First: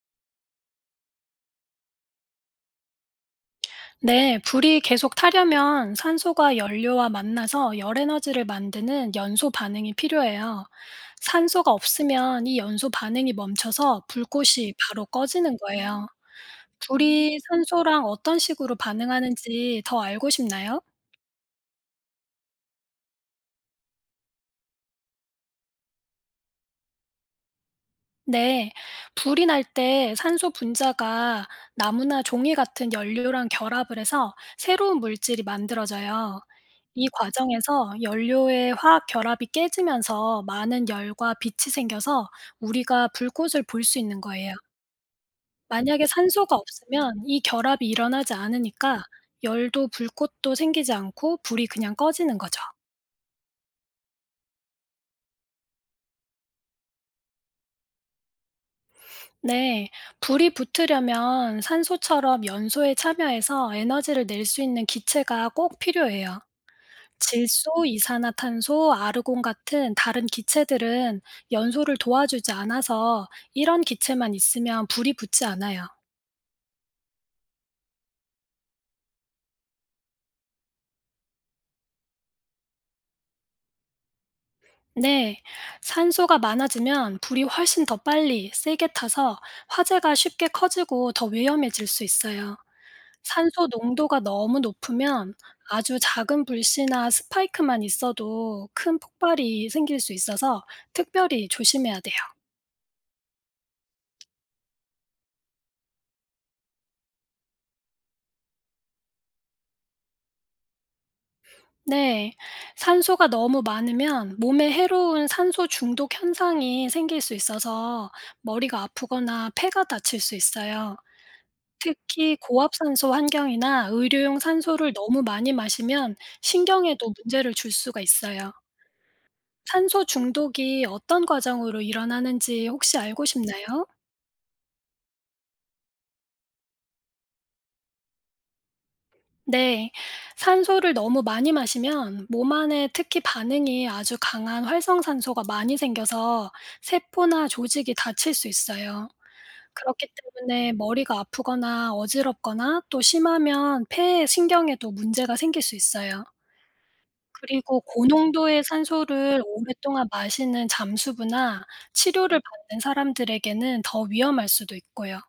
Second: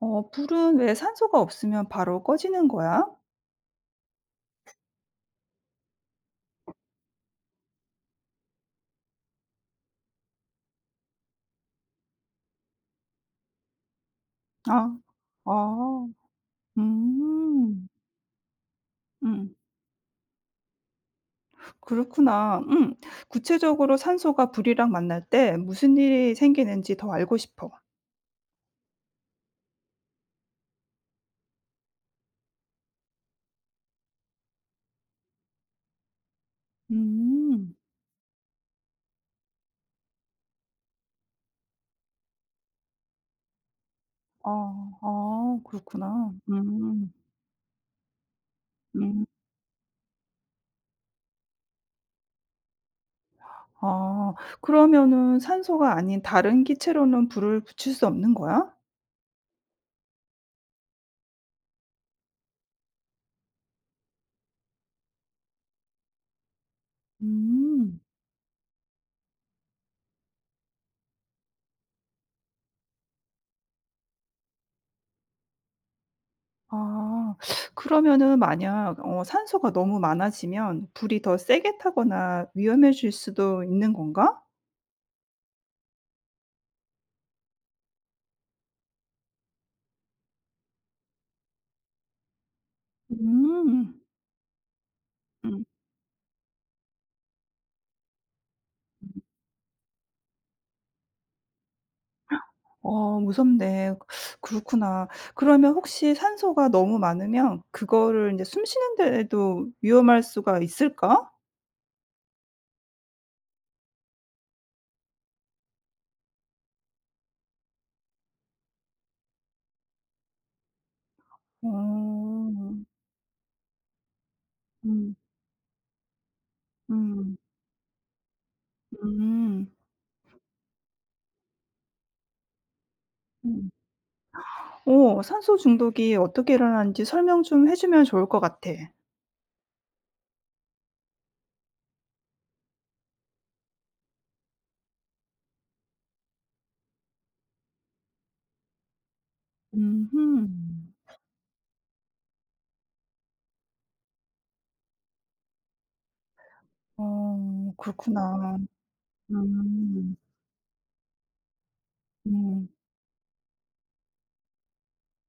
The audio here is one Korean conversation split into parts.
불은 왜 산소가 없으면 바로 꺼지는 거야? 네, 불이 계속 타려면 산소가 연료와 만나서 열 에너지를 만드는 연소 반응이 필요해요. 산소가 없으면 이 연소 반응이 멈춰서 불꽃이 아. 바로 꺼지는 거예요. 아. 불이 음. 산소랑 어떤 식으로 음. 반응하는지 더 알고 싶나요? 그렇구나. 음. 구체적으로 산소가 불이랑 만날 때 무슨 일이 생기는지 더 알고 싶어. 네, 불이 날 때 산소 분자가 나무나 종이 같은 연료랑 결합을 해서 새로운 물질이 만들어져요. 이 음. 과정에서 연료의 화학 결합이 깨지면서 많은 열과 빛이 생겨서 우리가 불꽃을 볼 수 있는 아. 거예요. 아 만약에 그렇구나. 산소가 음. 없으면 이 결합이 일어나지 않으니까 음. 열도 불꽃도 생기지 않고 불이 그냥 꺼지는 거죠. 아. 그러면은 산소가 아닌 다른 기체로는 불을 붙일 수 없는 거야? 네, 불이 붙으려면 산소처럼 연소에 참여해서 에너지를 낼 수 있는 기체가 꼭 필요해요. 질소, 음. 이산화탄소, 아르곤 같은 다른 기체들은 연소를 도와주지 않아서 이런 기체만 있으면 불이 붙지 않아요. 아. 그러면은 만약 산소가 너무 많아지면 불이 더 세게 타거나 위험해질 수도 있는 건가? 네, 산소가 많아지면 불이 훨씬 더 빨리 세게 타서 화재가 쉽게 커지고 더 위험해질 수 있어요. 산소 음. 농도가 너무 높으면 음. 아주 작은 불씨나 스파이크만 있어도 큰 폭발이 생길 수 있어서 특별히 조심해야 돼요. 어 무섭네. 그렇구나. 그러면 혹시 산소가 너무 많으면 그거를 이제 숨 쉬는 데에도 위험할 수가 있을까? 네. 산소가 너무 많으면 몸에 해로운 산소 중독 현상이 생길 수 있어서 머리가 아프거나 폐가 다칠 수 있어요. 특히 어. 고압산소 환경이나 의료용 산소를 음. 너무 많이 마시면 신경에도 음. 문제를 줄 수가 있어요. 음. 탄소 중독이 어떤 과정으로 일어나는지 혹시 알고 음. 싶나요? 산소 중독이 어떻게 일어나는지 설명 좀 해 주면 좋을 것 같아. 네. 산소를 너무 많이 마시면 몸 안에 특히 반응이 아주 강한 활성산소가 많이 생겨서 세포나 조직이 다칠 수 있어요. 그렇기 음 때문에 머리가 아프거나 어지럽거나 또 심하면 폐에 신경에도 문제가 생길 수 있어요. 어 그리고 그렇구나. 고농도의 산소를 오랫동안 음. 마시는 잠수부나 치료를 음. 받는 사람들에게는 더 위험할 수도 있고요.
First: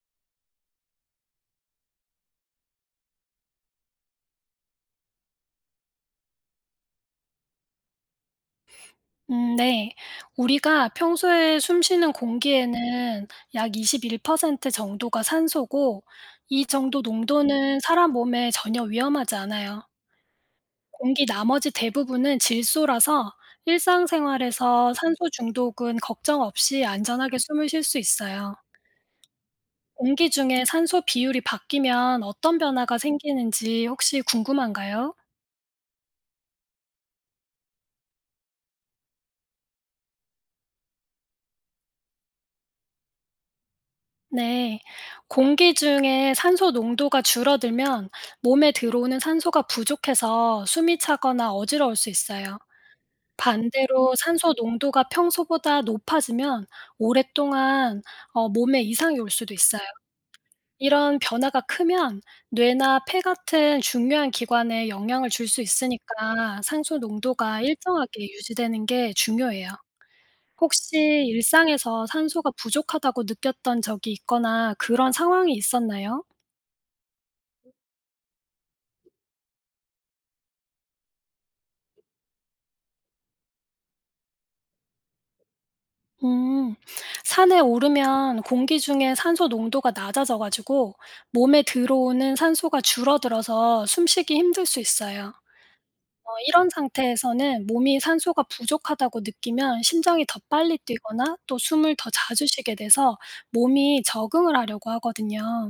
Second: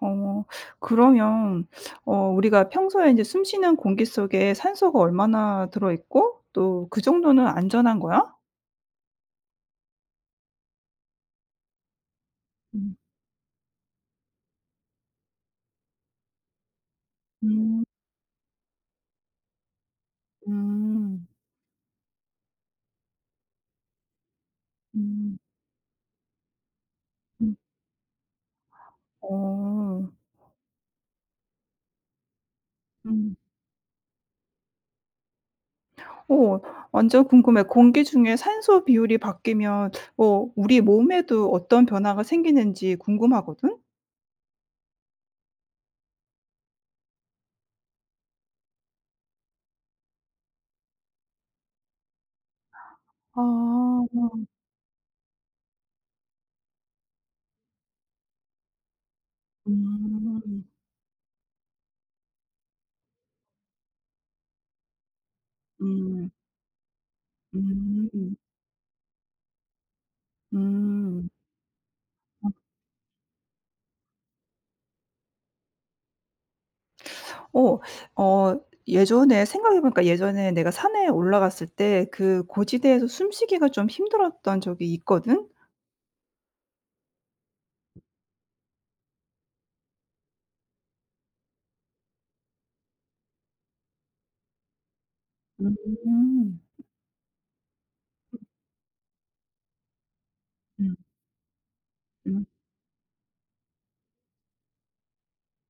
어 그러면 우리가 평소에 이제 숨 쉬는 공기 속에 산소가 얼마나 들어 있고 또 그 정도는 안전한 거야? 네. 우리가 평소에 숨 쉬는 음. 공기에는 약 21% 정도가 산소고 이 정도 농도는 음. 사람 몸에 전혀 위험하지 않아요. 음. 공기 나머지 대부분은 질소라서 일상생활에서 산소 음. 중독은 걱정 없이 안전하게 음. 숨을 쉴 수 있어요. 어. 공기 중에 산소 비율이 바뀌면 어떤 변화가 음. 생기는지 혹시 궁금한가요? 어 완전 궁금해. 공기 중에 산소 비율이 바뀌면 우리 몸에도 어떤 변화가 생기는지 궁금하거든? 네. 공기 중에 산소 농도가 줄어들면 몸에 들어오는 산소가 부족해서 숨이 차거나 어지러울 수 있어요. 아. 반대로 산소 농도가 평소보다 높아지면 오랫동안 몸에 이상이 올 수도 있어요. 음. 이런 변화가 크면 뇌나 폐 같은 중요한 기관에 영향을 줄 수 음. 있으니까 산소 농도가 일정하게 음. 유지되는 게 중요해요. 혹시 음. 일상에서 산소가 부족하다고 느꼈던 적이 있거나 그런 상황이 있었나요? 어. 어 예전에 생각해 보니까 예전에 내가 산에 올라갔을 때 그 고지대에서 숨쉬기가 좀 힘들었던 적이 있거든. 음. 산에 오르면 공기 중에 산소 농도가 낮아져 가지고 몸에 들어오는 산소가 줄어들어서 숨쉬기 힘들 수 있어요. 음. 이런 상태에서는 몸이 산소가 부족하다고 느끼면 심장이 더 빨리 음 뛰거나 또 숨을 더 자주 음. 쉬게 돼서 몸이 적응을 하려고 하거든요.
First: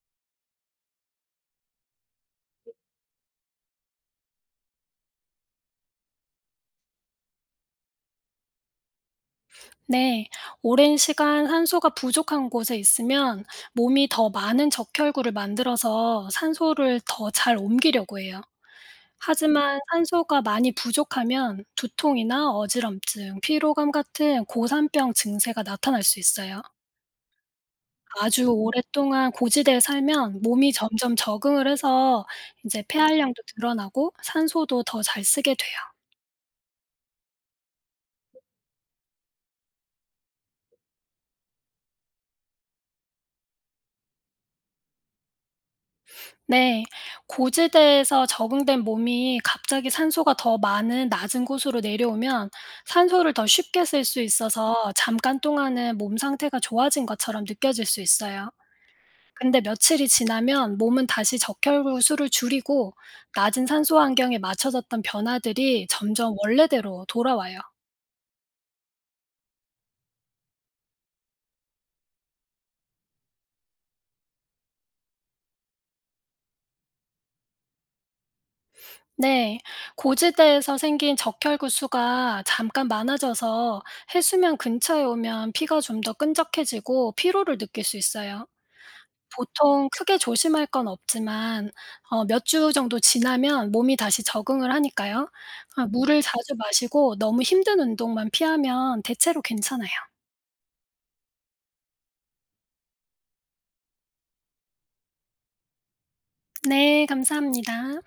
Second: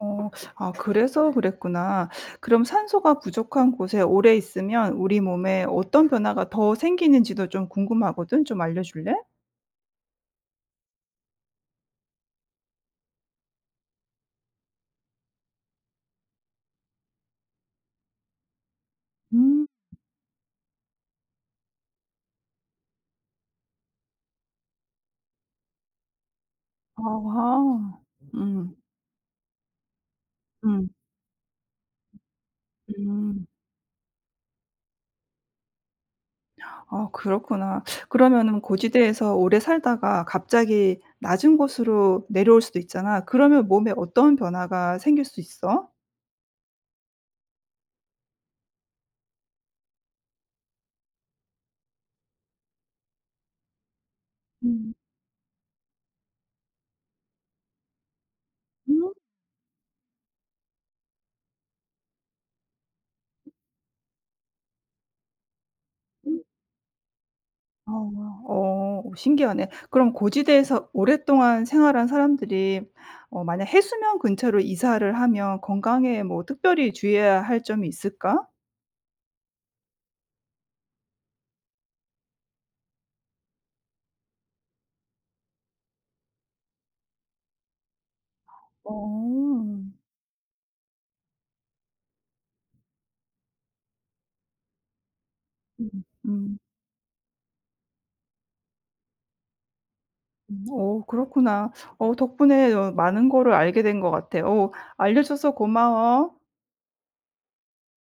어. 아 그래서 그랬구나. 그럼 산소가 부족한 곳에 오래 있으면 우리 몸에 어떤 변화가 더 생기는지도 좀 궁금하거든. 좀 알려 줄래? 네, 오랜 시간 산소가 부족한 곳에 있으면 몸이 더 많은 적혈구를 만들어서 산소를 더 잘 옮기려고 해요. 음. 하지만 산소가 많이 부족하면 두통이나 어지럼증, 피로감 같은 고산병 증세가 나타날 수 있어요. 아. 아주 음. 오랫동안 고지대에 살면 몸이 음. 점점 적응을 해서 이제 폐활량도 음. 늘어나고 산소도 더 잘 쓰게 돼요. 아 그렇구나. 그러면은 고지대에서 오래 살다가 갑자기 낮은 곳으로 내려올 수도 있잖아. 그러면 몸에 어떤 변화가 생길 수 있어? 네. 고지대에서 적응된 몸이 갑자기 산소가 더 많은 낮은 곳으로 내려오면 산소를 더 쉽게 쓸 수 있어서 음. 잠깐 동안은 몸 상태가 좋아진 것처럼 느껴질 수 있어요. 음. 근데 며칠이 지나면 몸은 다시 적혈구 수를 줄이고 낮은 산소 환경에 맞춰졌던 변화들이 점점 음. 원래대로 돌아와요. 어. 어 신기하네. 그럼 고지대에서 오랫동안 생활한 사람들이 만약 해수면 근처로 이사를 하면 건강에 뭐 특별히 주의해야 할 점이 있을까? 네, 고지대에서 생긴 적혈구 수가 잠깐 많아져서 해수면 근처에 오면 피가 좀 더 끈적해지고 피로를 느낄 수 있어요. 어. 보통 크게 조심할 건 없지만 몇 주 정도 지나면 몸이 다시 적응을 하니까요. 음. 물을 자주 음. 마시고 너무 힘든 운동만 피하면 대체로 괜찮아요. 음. 어 그렇구나. 어 덕분에 많은 거를 알게 된 것 같아. 어 알려줘서 고마워. 네, 감사합니다.